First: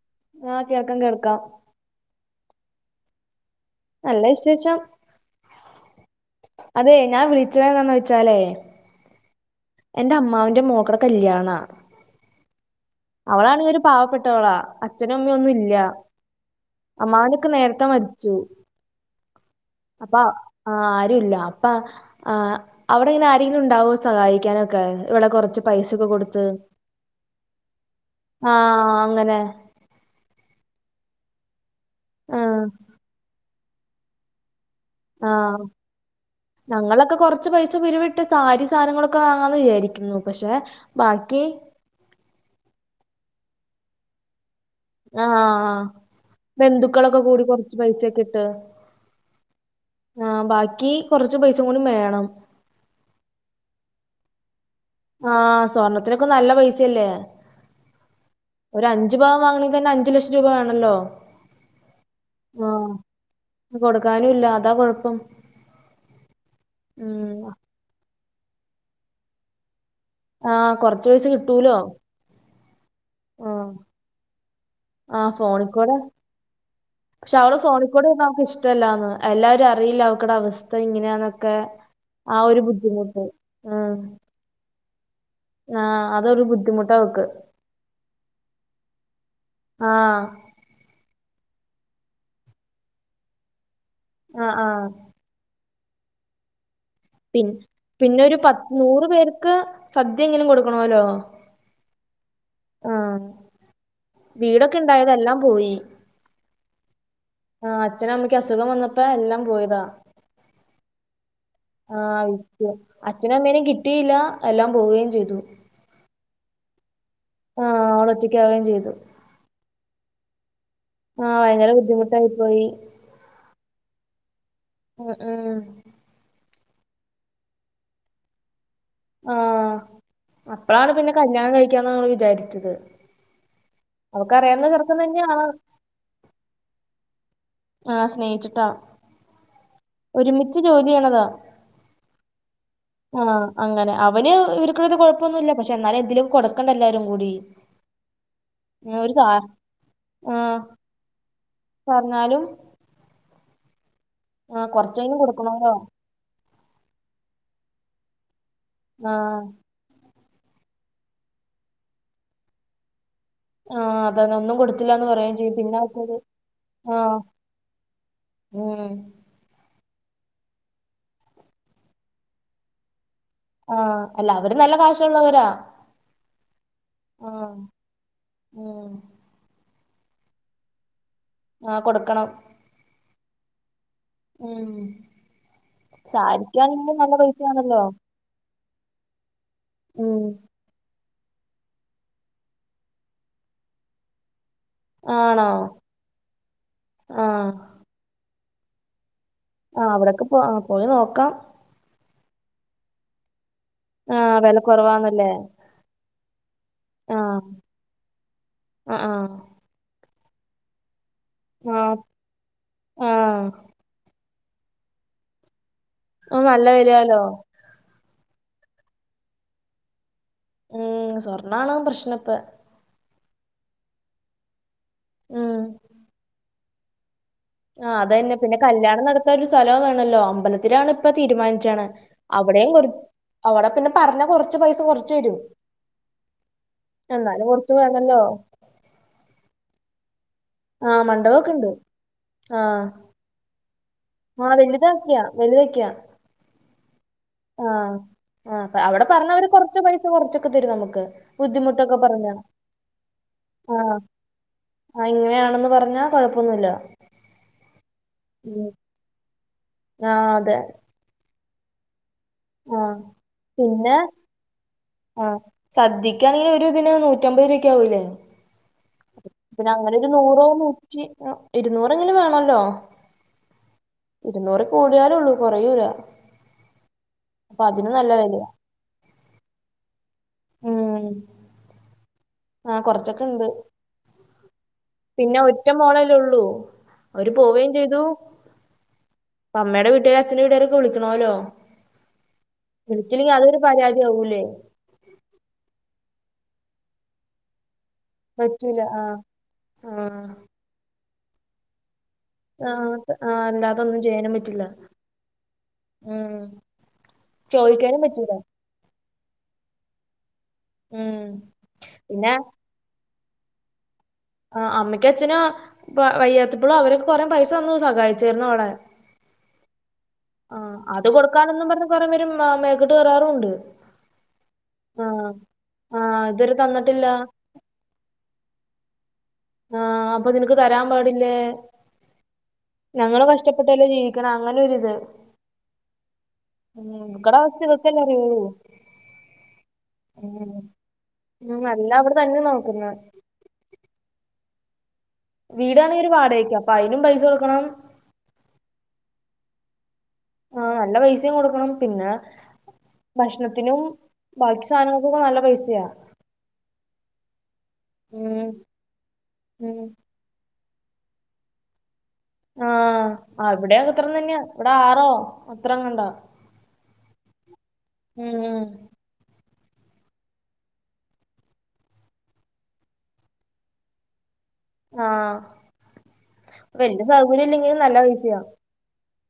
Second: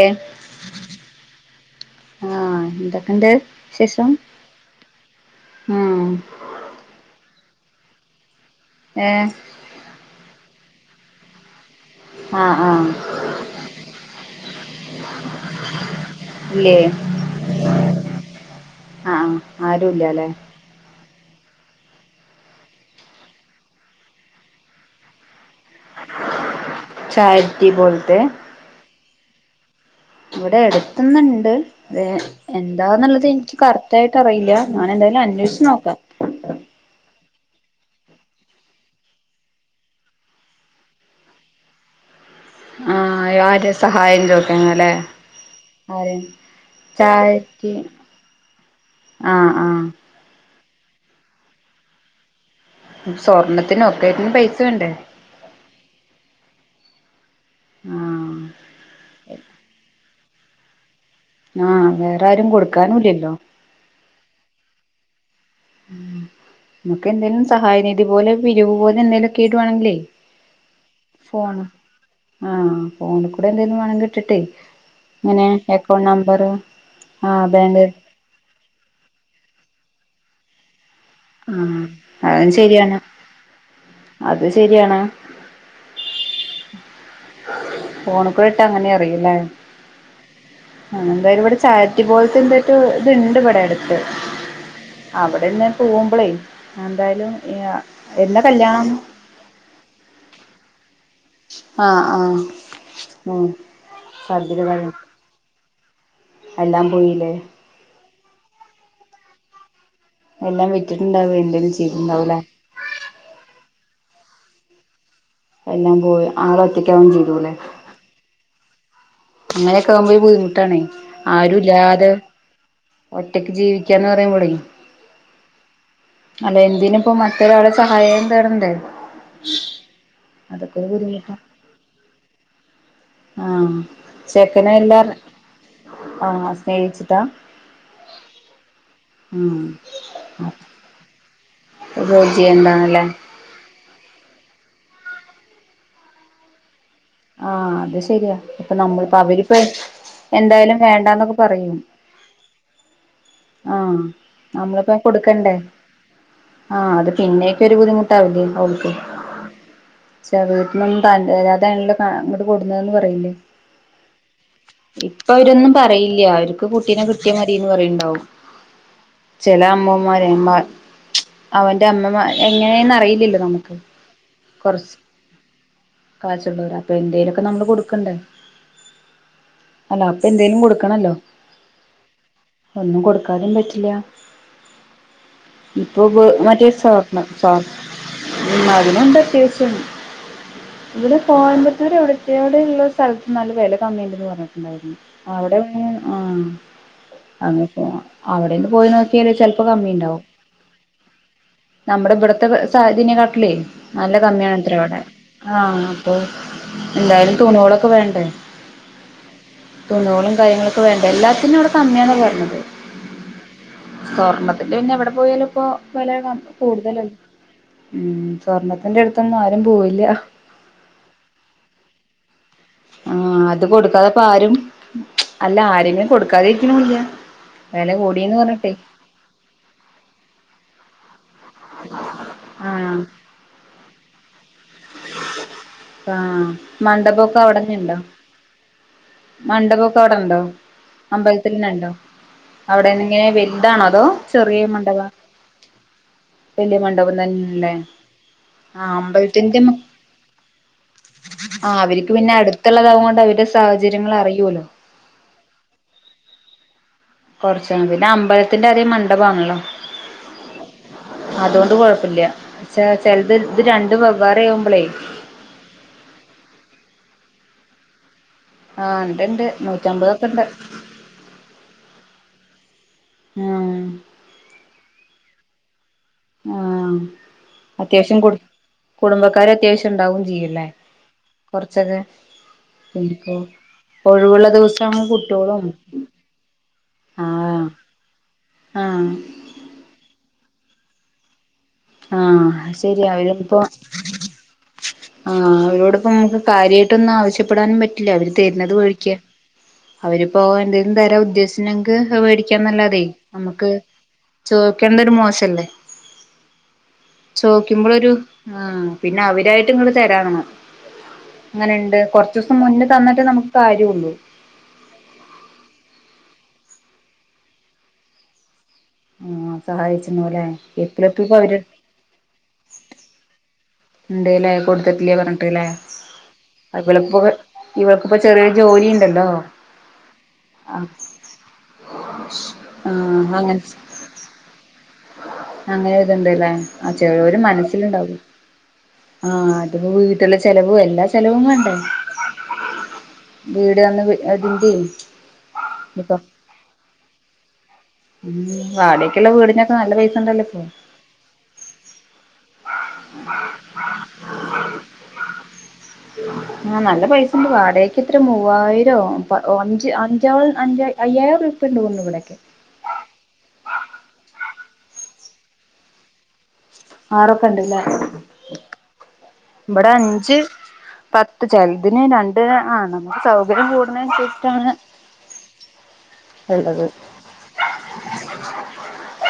ഏ ആഹ് കേൾക്കാം കേൾക്കാം ആഹ് എന്തൊക്കെണ്ട് ശേഷം നല്ല വിശേഷം ആഹ് അതെയ് ഞാൻ വിളിച്ച എന്നാന്ന് വെചാലെ ഏഹ് എന്റെ അമ്മാവന്റെ മോക്കട കല്യാണ ആഹ് ആഹ് അവളാണങ്കി ഒര് പാവപ്പെട്ടവളാ അച്ഛനും അമ്മയൊന്നും ഇല്ല ഇല്ലേ അമ്മാവനൊക്കെ നേരത്തെ മരിച്ചു ഉം ആരുംല്ല അപ്പ ആഹ് ആരുല്ല അപ്പ ആഹ് അവടെ ഇങ്ങനെ ആരെങ്കിലും ണ്ടാവോ സഹായിക്കാനൊക്കെ ഇവിടെ കൊറച്ച് പൈസൊക്കെ കൊടുത്ത് ചാരിറ്റിപോല്ത്തെ ആഹ് അങ്ങനെ ഇവിടെ എടുത്തുന്നുണ്ട് അതേ ആഹ് കറകറ്റായിട്ട് അറിയില്ല ഞാൻന്തായാലും ആഹ് അന്വേഷിച്ച് നോക്കാം ഞങ്ങളൊക്കെ കൊറച്ച് പൈസ പിരുവിട്ട് സാരി സാനങ്ങളൊക്കെ വാങ്ങാന്ന് വിചാരിക്കുന്നു പക്ഷെ ബാക്കി ആഹ് ആരെ സഹായം ചോ [unintelligible] ല്ലേ ആഹ് ആരെ ബന്ധുക്കളൊക്കെ കൂടി ചാരിറ്റി കൊറച്ച് പൈസയൊക്കെ ആഹ് ആഹ് ആഹ് ബാക്കി കുറച്ച് പൈസ കൂടി വേണം സ്വർണ്ണത്തിന് ഒക്കെറ്റിനും പൈസ വേണ്ടേ ആഹ് സ്വർണ്ണത്തിനൊക്കെ നല്ല പൈസേല്ലേ ആഹ് ഒരഅഞ്ചു പവൻ വാങ്ങണെങ്കിൽ തന്നെ അഞ്ചു ലക്ഷം രൂപ വേണല്ലോ ആഹ് വേറെ ആരും കൊടുക്കാനും ഇല്ലല്ലോ കൊടുക്കാനുംല്ല അതാ കൊഴപ്പം നമുക്ക് ഉം എന്തേലും സഹായനിധി പോലെ പിരിവു പോലെ എന്തെങ്കലുംക്കെവേണേങ്കില് ആഹ് കുറച്ച് പൈസ ഫോണ് കിട്ടൂലോ? ആഹ് ഫോണികൂടെ ആ എന്തെലും വേണെങ്കി ഇട്ടിട്ടേ ആ ങ്ങനെ ഫോണിക്കൂടെ അക്കൗണ്ട് നമ്പർ പക്ഷെ അവള് [unintelligible] അവക്ക് ഇഷ്ടല്ലാന്ന് എല്ലാരും അറിയില്ലേ അവക്കടെ അവസ്ഥ ഇങ്ങനെ ആന്ന് ക്കെ ആഹ് ആഹ് അതും ഒരു ശരിയാണ് ബുദ്ധിമുട്ട് ആഹ് അത് ശരിയാണ് അതൊരു ബുദ്ധിമുട്ടാ അവക്ക്. ഫോൺക്കുടെട്ടാ ങ്ങനെ അറിയുല്ലേ ആ ആഹ് ന്തായാലും ഇവിടെ ചാരിറ്റി പോലത്തെ ന്ധേറ്റെ ഇത്ണ്ട് ഇവിടെട് ത്ത് ആഹ് അവിടെന്ന് പോവുമ്പോളേ ഞാ ന്തായാലും എന്ന കല്യാണം പേർക്ക സദ്യ എങ്കിലും കൊട്ക്കണോല്ലോ ആഹ് ആഹ് ആഹ് [unintelligible] അതെല്ലാം പോയി എല്ലാം പോയില്ലേ ആഹ് അച്ഛൻ അമ്മക്ക് അസുഖം വന്നപ്പോ എല്ലാം പോയതാ എല്ലാം വിറ്റിട്ടുണ്ടാവും എന്തെേലും ചെയ്തിട്ടണ്ടാവുംലേ അച്ഛനമ്മേനും കിട്ടിയില്ല എല്ലാം പോവുകയും ചെയ്തു എല്ലാം പോയി ആളൊറ്റക്കാവും ചെയ്തുലേ ആഹ് അവള ഒറ്റയ്ക്കാവുകയും ചെയ്തു അങ്ങനൊക്കെകുമ്പോ ബുദ്ധിുട്ടാണേ ആഹ് ഭയങ്കര ബുദ്ധിമുട്ടായി പോയി ഒറ്റയ്ക്ക് ജീവിക്കന്ന് പറയാുമ്പള ഉം ഉം അല്ല എന്തിന ഇപ്പ മറ്റൊരുളാൾടെ സഹായം തേടണ്ടേ ആഹ് അതൊക്കെ ഒരു അപ്പഴാണ് പിന്നെ ബുദ്ധിമുട്ടാ കല്യാണം കഴിക്കാന്ന് വിചാരിച്ചത് ആഹ് അവക്കറിയാവുന്ന ചേക്കന ചെറുക്കൻ എല്ലാ തന്നെയാണ് ആഹ് സ്നേഹിച്ചിട്ടാ ആഹ് സ്നേഹിച്ചിട്ടാ ഉം ഒരുമിച്ച് ജോലിച്ചെയണതാ [unintelligible] ഉണ്ടാണല്ലേ ആ അങ്ങനെ അവന് ഇവർക്കത് കൊഴപ്പൊന്നുമില്ല പക്ഷെ എന്നാലും എന്തേലും കൊ [unintelligible] എല്ലരുംകൂടി ആഹ് അത് ശരിയാ ഇപ്പൊ നമ്മളിപ്പോ അവരിപ്പ ആഹ് എന്തായാലും വേണ്ടന്നൊക്കെ പറയൂ പറഞ്ഞാലും ആഹ് ആഹ് നമ്മള ഇപ്പ കൊറച്ചെങ്കിലും കൊടുക്കണ്ടേ കൊടുക്കണോല്ലോ ആഹ് അത് പിന്നേക്ക ഒരു ബുദ്ധിമുട്ടാവില്ലേഓ ആഹ് പക്ഷ വീട്ടന്നൊന്നും ത അല്ലാതല്ല അങ്ങോട്ട് കൊടുന്നതന്ന് പറയില്ലേ ആഹ് അതാണ് ഒന്നും കൊടുത്തില്ലാന്ന് ഇപ്പൊ പറയുകയും ചെയ്യും അവരൊന്നും പിന്നെ ആൾക്കാര് പറയില്ല അവർക്ക് കുട്ടീനെ ആഹ് കിട്ടിയ മതിന്ന് പറയണ്ടാവും ഉം ചില അമ്മമാര അവറെ അമ്മമാർ എങ്ങനെയന്ന അറിയില്ലല്ലോ നമുക്ക് ആഹ് അല്ല അവര് നല്ല കാശുള്ളവരാ കാച്ചുള്ളവർ അപ്പ എന്തേലുമക്കെ ആഹ് നമ്മള് കൊടുക്കണ്ടേ ഉം അല്ല അപ്പൊ എന്തേങ്കലും കൊടുക്കണല്ലോ ആഹ് കൊടുക്കണം ഒന്നും കൊടുക്കാനും പറ്റില്ല ഉം ഇപ്പൊ സാരിക്കാണെങ്കിലും നല്ല [unintelligible] പൈസയാണല്ലോ ഉം അതിനെന്ത അത്യാവശ്യം ഉം ഇവിടെ കോയമ്പത്തൂർ എവിടത്തടെ ഉള്ള സ്ഥലത്ത് നല്ല വില കമ്മിണ്ട്ന്ന് പറഞ്ഞു ആണോ അവിടെ ആഹ് ആഹ് അ അവിടെന്ന് പോയി നോക്കിയാല് ച ആഹ് അവിടെക്കെ പോ പോയി നോക്കാം നമ്മുടെ ഇവിടത്തെ സതിനെ കാട്ടലേ നല്ല ആഹ് കമ്മിയാണ് വെല ഇത്ര അവിടെ കുറവാന്നല്ലേ ആഹ് അപ്പൊ എന്തായാലും ആഹ് തുണികോളൊക്കെ വേണ്ടേ ആഹ് ആഹ് തുണുകളും കാര്യങ്ങളൊക്കെ വേണ്ട എല്ലാത്തിനും അവിടെ ആഹ് കമ്മിയാണ് പറഞ്ഞത് ആഹ് സ്വർണ്ണ പിന്നെ എവിടെ പോയാലും ഇപ്പോ വല അത് നല്ല കൂടുതലല്ലോ വരുവാലോ ഉം സ്വർണത്തിന്റെ അടുത്തൊന്നും ആരും പോവില്ല ഉം സ്വർണ്ണണോ പ്രശ്ന ഇപ്പ ആ അത് കൊടുക്കാതെപ്പ ആരും ഉം അല്ല ആരെങ്കിലും കൊടുക്കാതെരിക്കണില്ല ആഹ് അതന്നെ പിന്നെ കല്യാണം നട [unintelligible] സ്ഥലം വേണല്ലോ അമ്പലത്തിലാണ് ഇപ്പ തീരുമാനിച്ചാണ് അവിടെയും ആഹ് അവിടെ പിന്നെ പറഞ്ഞ കൊറച്ച് പൈസ കൊറച്ച് വരും ആഹ് മണ്ഡപൊക്കെ എന്നാലും കൊറത്ത വേണല്ലോ മണ്ഡപമൊക്കെ അവിടെണ്ടോ ആ മണ്ഡപമൊക്കെ അമ്പലത്തിൽ ഉണ്ട് നിന്നുണ്ടോ അവിടെങ്ങന വലുതാണോ അതോ ആഹ് ചെറിയ വലുതാക്കിയാ വലുതക്കാ വലിയമണ്ഡപം തന്നെയല്ലേ ആ അവിടെ പറഞ്ഞവര് കൊറച്ച് പൈസ കൊറച്ചൊക്കെ തരും നമുക്ക് ബുദ്ധിമുട്ടൊക്കെ പറഞ്ഞ മറ്റുള്ളതാവുക കൊണ്ട് അവരുടെ സാഹചര്യങ്ങൾ അറിയൂ ലോ ആഹ് ഇങ്ങനെയാണെന്ന് പറഞ്ഞാ കൊഴപ്പൊന്നുമില്ല കുറച്ച പിന്നെ അമ്പലത്തിന്റെ അറിയ മണ്ഡപമാണല്ലോ ആഹ് അതെ അതുകൊണ്ട് കൊഴപ്പില്ല ആ ചെല്ത് ഇത് രണ്ട് പിന്നെ വെവ്വേറെ ആവുമ്പോളേ ആ സദ്യക്കാണെങ്കിൽ ഒരു ദിന് നൂറ്റമ്പത് രൂപക്കെ ആകൂല്ലേ ആ [unintelligible] ഉണ്ട്ണ്ട് പിന്നെ അങ്ങനെ ഒരു നൂറ്റമ്പതൊക്കെ ഉണ്ട് നൂറോ നൂറ്റി ഇരുന്നൂറ്ങ്ങിലും വേണല്ലോ ആം ഇരുന്നൂറ് കൂടിയാലുള്ളു കൊറയൂല ആഹ് അത്യാവശ്യം കു വിലയാ കുടുംബക്കാര് അത്യാവശ്യം ഉണ്ടാവും ഉം കൊർച്ചൊക്കെ ആ കൊറച്ചൊക്കെ ഉണ്ട് ഒഴിവുള്ള ദിവസ പിന്നെ ഒറ്റ മോളല്ല ഉള്ളൂ അവര് ആഹ് പോവയും ചെയ്തു ആഹ് അമ്മേടെ വീട്ടിലും അച്ഛന്റെ വീട്ടാരേം ഒക്കെ വിളിക്കണോലോ ആഹ ശെരി അവര് ഇപ്പോ [unintelligible] ആഹ് അവരോടൊപ്പം നമുക്ക് കാര്യയിട്ടൊന്നും ആവശ്യപ്പെടാനും പറ്റില്ല അവര് തരുന്നത് പറ്റൂല വെടിക്കാ ആഹ് ആഹ് അവര്പ്പോ എന്തെങ്കിലും തരാം ഉദ്ദേശിഷിനെങ്കി അഹ് വേടി ക്കാൻ ആഹ് ആഹ് നല്ലതെനമ്മുക്ക് അല്ലാതൊന്നും ചെയ്യാനും പറ്റില്ല ചോദിക്കേണ്ട ഒരു മോശല്ലേ ചോയിക്കാനും പറ്റൂല ആ പിന്നെ അവരായിട്ടും ഇങ്ങട്ട് തരാണ് ഉം അങ്ങനെയുണ്ട് പിന്നെ കൊറച്ചൂസം മുന്നേ തന്നിട്ട് നമുക്ക് കാര്യള്ളൂ ആ അമ്മക്ക് അച്ചന് വയ്യാത്തപ്പോളും അവര കൊറെ പൈസ തന്നു സഹായിച്ചായിരുന്നു അവളെ ആഹ് സഹായിച്ചിണു ലെ [unintelligible] കുറെേ പേരു മേക്കട്ട് കേറാരും ഉണ്ട്‌ ഉണ്ട്ല്ലേ കൊടുത്തിട്ടില്ലേ പറഞ്ഞിട്ടല്ലേ ആഹ് ഇതുവരെ തന്നിട്ടില്ല ഇവൾക്കിപ്പോ ചെറ്യാ ജോലി ഇണ്ടല്ലോ. ആഹ് അപ്പം നിനക്ക് തരാൻ പാടില്ലേ ആഹ് ഞങ്ങളും കഷ്ടപ്പെട്ടല്ലേ ജീവി ക്ണ അങ്ങനെൊരിത്. അങ്ങനൊരിത്ണ്ട് ലെ ആ ചെലോര് ഇവക്കടെ അവസ്ഥ ഇവക്കല്ലേ മൻസ്സില്ണ്ടാവെ. അറിയൂ ആഹ് അത്‌മ്പോ വീട്ടിലെ ഉം ചെലവും എല്ലാ ചെലവും വേണ്ടേ? എല്ലാം അവിടെ തന്നെ നോക്കുന്നെ വീട് വന്ന് അതിന്റെ വീടാണേ ഒരു വാടകയ്ക്ക അപ്പയ്നും പൈസ കൊട്ക്കണം. മ് വാടെക്ക്ള്ള വീടിനൊക്കെ നല്ല പൈസണ്ടല്ലോ ഇപ്പോ. ആഹ് നല്ല പൈസയും കൊടുക്കണം പിന്നെ ഭക്ഷണത്തിനും ബാക്കി സാധനങ്ങൾക്കൊക്കെ നല്ല പൈസയാ [inaudible] ആ നല്ല പൈസണ്ട് വാടക്യക്ക് എത്ര ഉം മൂവായിരോ പ ഉം അഞ്ച് അ [unintelligible] അയ്യായിരൊർപ്യണ്ട്ന്ന് തോന്ന്ണ് ഇവടൊക്കെ. ആഹ് അവ്ടെക്കത്രം തന്ന്യാ അവിടെ ആറോ അത്രങ്ങാണ്ടാ. ആറൊക്കെ ഇണ്ട്ല്ലേ. മ് മ്. ഇബടെ അഞ്ച് പത്ത് ചെൽതിന് രണ്ട് ആ നമക്ക് സൗകര്യം കൂടുന്നേൻസര്ച്ച്ട്ടാണ്. ആഹ്‌ വെല്യ സൗകര്യല്ലെങ്കിലും നല്ല [unintelligible]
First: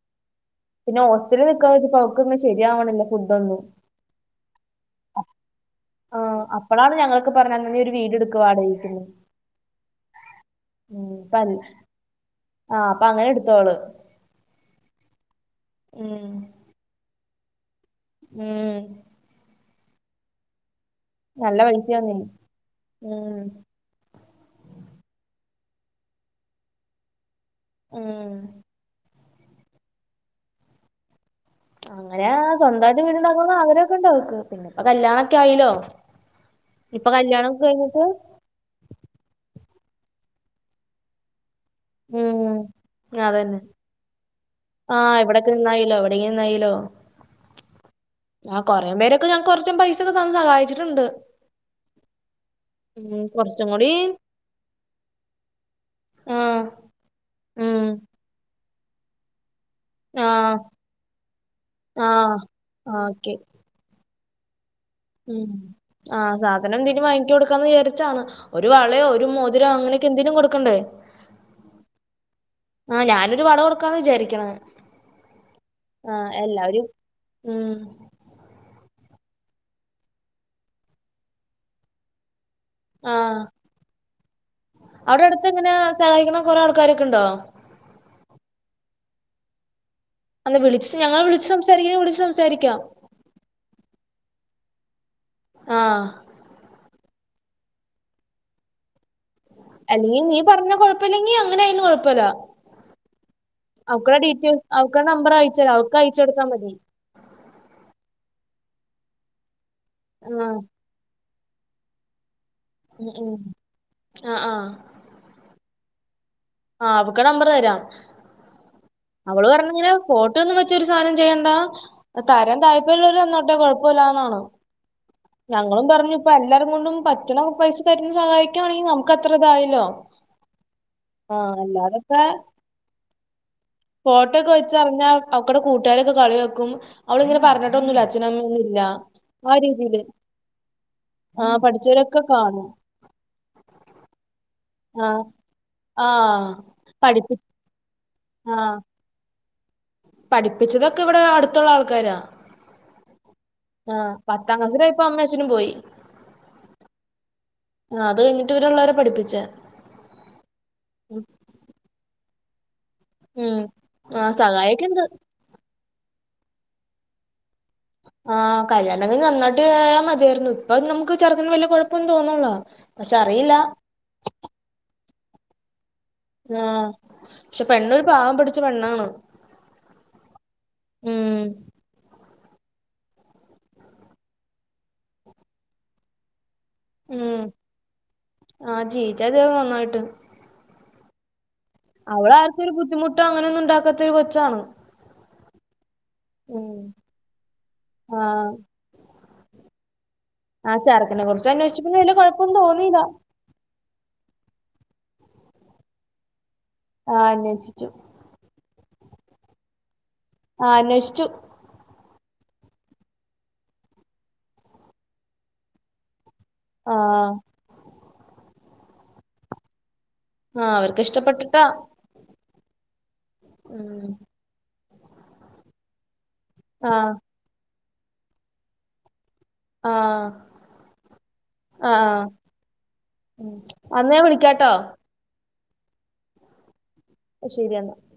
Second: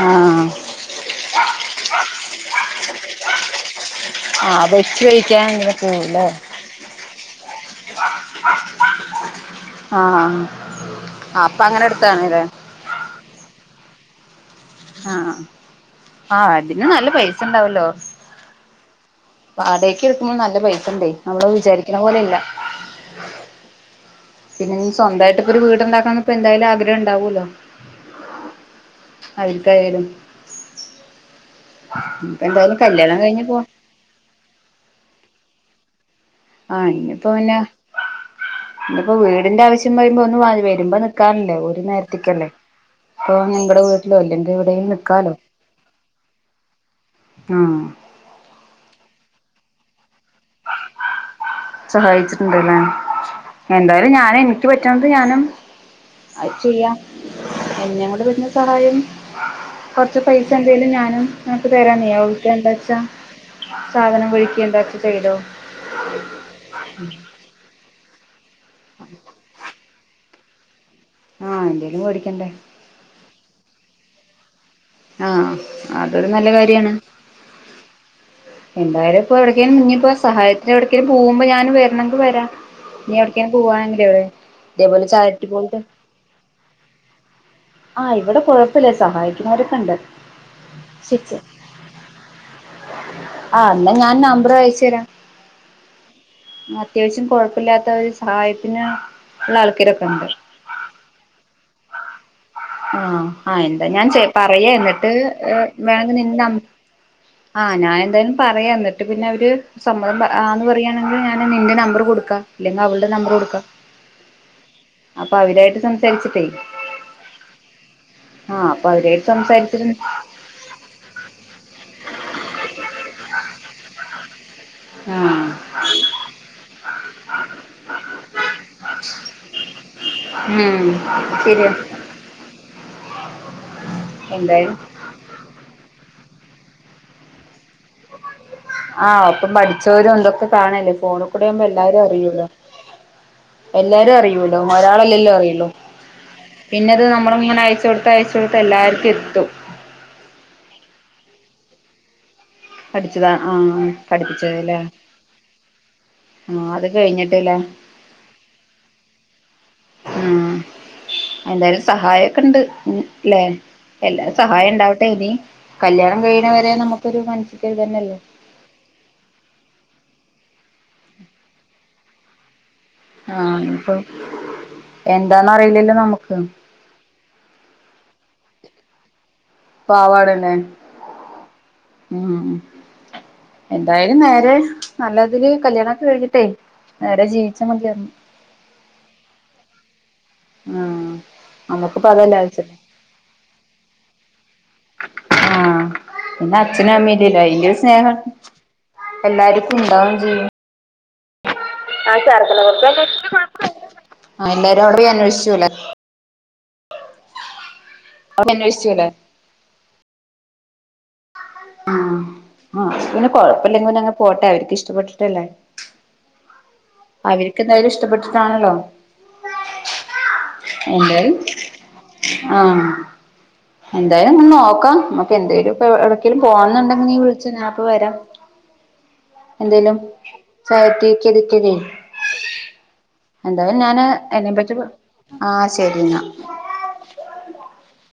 ആഹ്. പിന്നെ ഹോസ്റ്റല്ല് നിക്ക് ണോൽക്ക് [unintelligible] ശരിയാവണില്ല ഫുഡൊന്നും. ആഹ് വച്ച് കഴിക്യാൻ ഇങ്ങനെ പോവല്ലേ? ആഹ് അപ്പളാണ് ഞങ്ങക്ക് പർഞ്ഞ ഞാനൊരു വീഡിയോട്ക്ക വാടകവീട്ട്ന്ന് ആഹ് മ് പത് അപ്പൊ അങ്ങനെ എടുത്താണ്ല്ലേ ആഹ് അപ്പങ്ങനെട്ത്തോള്. ആഹ് ഉം ആ ആ അതിനും നല്ല പൈസണ്ടാവല്ലോ. ഉം വാടകെടുക്കുമ്പോ നല്ല പൈസ ണ്ടേയ് നമ്മള് നല്ല വിചാരിക്കണ പൈസയാന്നേ പോലെ അല്ല. ഉം പിന്നെഞ്ഞി സ്വന്തായിട്ട്പ്പൊരു വീട് ണ്ടാക്കാന്ന്പ്പോ എന്തായാലും ആഗ്രഹണ്ടാവുല്ലോ, ഊമ്.. അതിൽ കായാലും അങ്ങനെ സ്വന്തായിട്ട് വീടു കഴിഞ്ഞ് ണ്ടാക്കണമെന്നാ പോ ഗ്രഹമൊക്കെയുണ്ടാവുക്ക് പിന്നെ ഇപ്പോ കല്യാണൊക്കെ ആയില്ലോ ഇപ്പൊ കല്ല്യാണം ഒക്കെ കഴിഞ്ഞിട്ട് ഇതിപ്പോ വീടിന്റെ ആവശ്യം വരു മ്പോ ഒന്ന് വാത് വരുമ്പനിക്ക് പണിക്കാരുണ്ട് ഒരു നേരതിക്കല്ലേ ഉം ഇപ്പൊ ഞങ്ങളടെ വീട്ടിലോ അല്ലെങ്കിൽ എവിടെലും ആഹ് നിക്കാലോ എവിടെൊക്കെ നിന്നായിലോ എവിടെകി നിന്നായിലോ ആഹ് ആ കുറെേ പേരൊക്കെ ഞാ കുറച്ചും പൈസൊക്കെത ന്ന് സഹായിച്ചിട്ടുണ്ട്. സഹായിച്ചിട്ടുണ്ടല്ലേ ഉം കൊറച്ചും കൂടി എന്തായാലും ഞാന് എനിക്ക് പറ്റുന്നത് ഞാനും ആ അത് ചെയ്യാം ഉം എന്നെ കൊണ്ട് പറ്റുന്ന സഹായം കോറച്ച് ആ പൈസ എന്തെലും ഞാനും നക്ക് ആ തരാന്ന് ഔടെന്നുവെച്ച എന്താ ആ വച്ചാ ഓക്കെ സാധനം കുഴിക്കുണ്ടാക് ഉം ആ സാധനം എന്തിലും വാങ്ങിച്ചു കൊടുക്കാന്ന് വിചാരിച്ചാണ് ഒരു വളയോ ഒരു മോതിരോ അങ്ങനൊക്കെന്തേലും കൊടുക്കണ്ടേ? ആഹ് എന്തേലുംവേടിക്കണ്ടേ? ആ ഞാനൊരു വളകൊടുക്കാന്ന് വിചാരിക്ക് ണ്. ആ.. അതൊരു നല്ല കാര്യാണ് ഈ... മ് എന്തായാലുപ്പോ എവിടേക്കേലും മുങ്ങിപ്പോയ സഹായത്തിന് എവിടുക്കേലും പോകുമ്പോ ഞാനും വരണെങ്കിവരാ ഞ്ഞി ആ എവിടക്കേലും പോവാണെങ്കിലെവറേ ഇതേപോലെ അവിടെ അടുത്ത് ചാാരറ്റി എങ്ങനെ പോലത്ത - സഹായിക്കണ കൊറേ ആൾക്കാരൊക്കെ ഉണ്ടോ ആ ഇവിടെ കൊഴപ്പല്ലെ സഹായിക്കുന്നോരക്കെണ്ട് അന്ന് വിളിച്ച് ഞങ്ങൾ വിളിച്ച് സംസാരിക്കണെ വിളിച്ച് സംസാരിക്കാം. ആഹ് ന്നാ ഞാൻ നമ്പർ അയച്ചരാ ആഹ് അത്യാവശ്യാം കൊഴപ്പല്ലാത്ത ഒരു സഹായപിന് അല്ലെങ്കി നീ പറഞ്ഞ കൊഴപ്പല്ലെങ്കി അങ്ങനെയിന് കൊഴപ്പല്ല. ആ... ആഹ് എന്താ ഞാൻ അവക്കുള്ള ചെ ഡീറ്റെയിൽസ് പറയാ അവക്കുടെ എന്നിട്ട് നമ്പർ അയച്ചരാ അവക്ക് വേണെങ്കി അയച്ചു നിൻ കൊടുത്താ നമ്പ മതി ആഞാൻ എന്തയാലും പറയാം എന്നിട്ട് പിന്നെ അവര് സമ്മതം ആഹ് ആന്ന് പറയാണ് കിൽ ഞൻ നിന്റെ നമ്പർ കൊടുക്കാം. ഇല്ലെങ്കിൽ അവളുടെ ഇമ് നമ്പർ ഇമ് കൊടുക്കാം അ ആ അപ്പൊ അവിരുവായിട്ട് സംസാരിച്ചിട്ടേയ് ആ അവ്ക്കടെമ്പർ തരാം അപ്പൊ അവരായിട്ട് അവള് പറഞ്ഞുങ്ങനെ സംസാരിച്ചിട്ട് ഫോട്ടോയൊന്നും ന്ന് വെച്ചരു സാധനം ചെയ്യണ്ട അ തരാം താല്പര്യല്ലോല് തന്നോട്ടെ കുഴപ്പല്ല്യന്നാണ്. ആ... ഞങ്ങളും പറഞ്ഞു ഇപ്പൊ എല്ലാരും കൊണ്ടും പറ്റ്ണ പൈസ തരുന്ന് സഹായിക്കവാണെങ്കി നമുക്ക് അത്രതായല്ലോ ഉം ആ ശരിയാ അല്ലാതൊക്കെ ഫോട്ടോ ഒക്കെ എന്തായാലും വെച്ചറിഞ്ഞാൽ അവക്കടെ കൂട്ടുകാരൊക്കെ കളി യാക്കും. അവള്ങ്ങനെ പറഞ്ഞ [inaudible] അച്ഛനമ്മയൊന്നും ഇല്ല ആഹ് ഒപ്പം ആ രീതില് പഠിച്ചവരും ഇതൊക്കെ കാണല്ലേ ഫോണിൽ ആ കൂടെ ആകുമ്പോ എല്ലാരും പഠിച്ചവരൊക്കെ അറിയൂല്ലോ കാണും എല്ലാരും അറിയല്ലോ ആ ഒരാളല്ലെല്ലോ അറിയല്ലോ ആ പിന്നെത് പഠിപ്പി നമ്മള് ഇങ്ങനെ അയച്ച് കൊടുത് തയച്ച ആ കൊടുത്തഎല്ലാർക്കു എത്തും പഠിപ്പിച്ചതൊക്കെ ഇവിടെ അടു ത്തു ള്ള ആൾക്കാരാ പഠിച്ചതാ ആ.. പത്താം പഠിപ്പിച്ചതല്ലേ ക്ലാസ്സിലായപ്പോ അമ്മേം അച്ഛനും പോയി ആ അത് കഴിഞ്ഞിട്ടിലെ ആ അത് കഴിഞ്ഞിട്ട് ഇവരെള്ളോരെ പഠിപ്പിച്ച. ഉം. എന്തായാലും സഹായം ഒക്കെണ്ട് ല്ലെ ഉം ആ എല്ലാരും സഹായം സഹായൊക്കെ ഉണ്ട് ണ്ടാവട്ടെ ഇനി കല്യാണം കഴിഴ്ണ വരെ നമുക്കൊരു മനസ്സ്ക്കരു ഇതന്നല്ലേ ആഹ് കല്യാണൊക്കെഞ്ഞ് നന്നായിട്ട് [unintelligible] മതിയായിരുന്നു. ഇപ്പൊ നമുക്ക് ചെറുക്കന് വല്ല കൊഴപ്പൊന്നും തോന്നുല്ല ആഹ പ്പം എന്താന്നറിയിലല്ലോ നമുക്ക് ആഹ, ക്ഷെ പെണ്ണൊരു പാവം പിടിച്ച പെണ്ണാണ്. പാവാടല്ലെ. ഉം ഉം. ഉം. എന്തായാലും നേരെ നല്ല തില് കല്യാണൊക്കെ കഴിഞ്ഞിട്ടേ നേരെ ജീവിച്ചാ മതിയായിരുന്നു. ആ ജീവിച്ചാ [unintelligible] നന്നായിട്ട് ആഹ് നമ്മക്ക്പ്പൊ അതല്ലെ ആ [unintelligible] ട്ട് അങ്ങനെ ഒന്നും ണ്ടാക്കാത്തൊരു കൊച്ചാണ്. ആഹ്. പിന്ന ഉം അച്ഛനും അമ്മീല്ലല്ലോ. അയിന്റെരു സ്നേഹ ആഹ് എല്ലാര്ക്കും ണ്ടാവും ചെയ്യും. ആ ചറക്കനെ കുറച്ച് അന്വേഷിച്ചപ്പൊ ആ വല്ല്യ കൊഴപ്പൊന്നും തോന്നീല്ല. ആ എല്ലാരുവടെപ്പോയി അന്വേഷിച്ചുല്ലേ ആ അന്വേഷിച്ചു. അ [unintelligible] ച്ചൂലേ ആഹ് അന്വേഷിച്ചു. ആ ആ. പിന്നെ കൊഴപ്പല്ലെങ്കി പിന്നെ അങ്ങനെ പോട്ടെ അവർക്ക് ഇഷ്ടപ്പെട്ടിട്ടല്ലേ ആഹ് അവര്ക്ക് എന്തായാലും ഇഷ്ടപ്പെട്ടിട്ടാണല്ലോ ആഹ് അവർക്ക് എന്തായാലും ഇഷ്ടപ്പെട്ടിട്ടാ ആഹ് ഉം എന്തായാലും ങ്ങനെ നോക്കാ. മ്മക്ക് എന്തെലൊക്കെ ഇ എ വ്ട്ക്കേലും ആഹ് പോവന്ന്ണ്ടെങ്കിൽ വിളിച്ചൊ ഞാപ്പൊ വരാ എന്തേലും [unintelligible] ആഹ് ക്കല്ലേ ആഹ് ഉം എന്തായാലും ഞാന് എന്നാ ഞാൻ അയിനെ വിളിക്കാട്ടോ പറ്റി ആ ശരി ന്നാ. ശരി [unintelligible]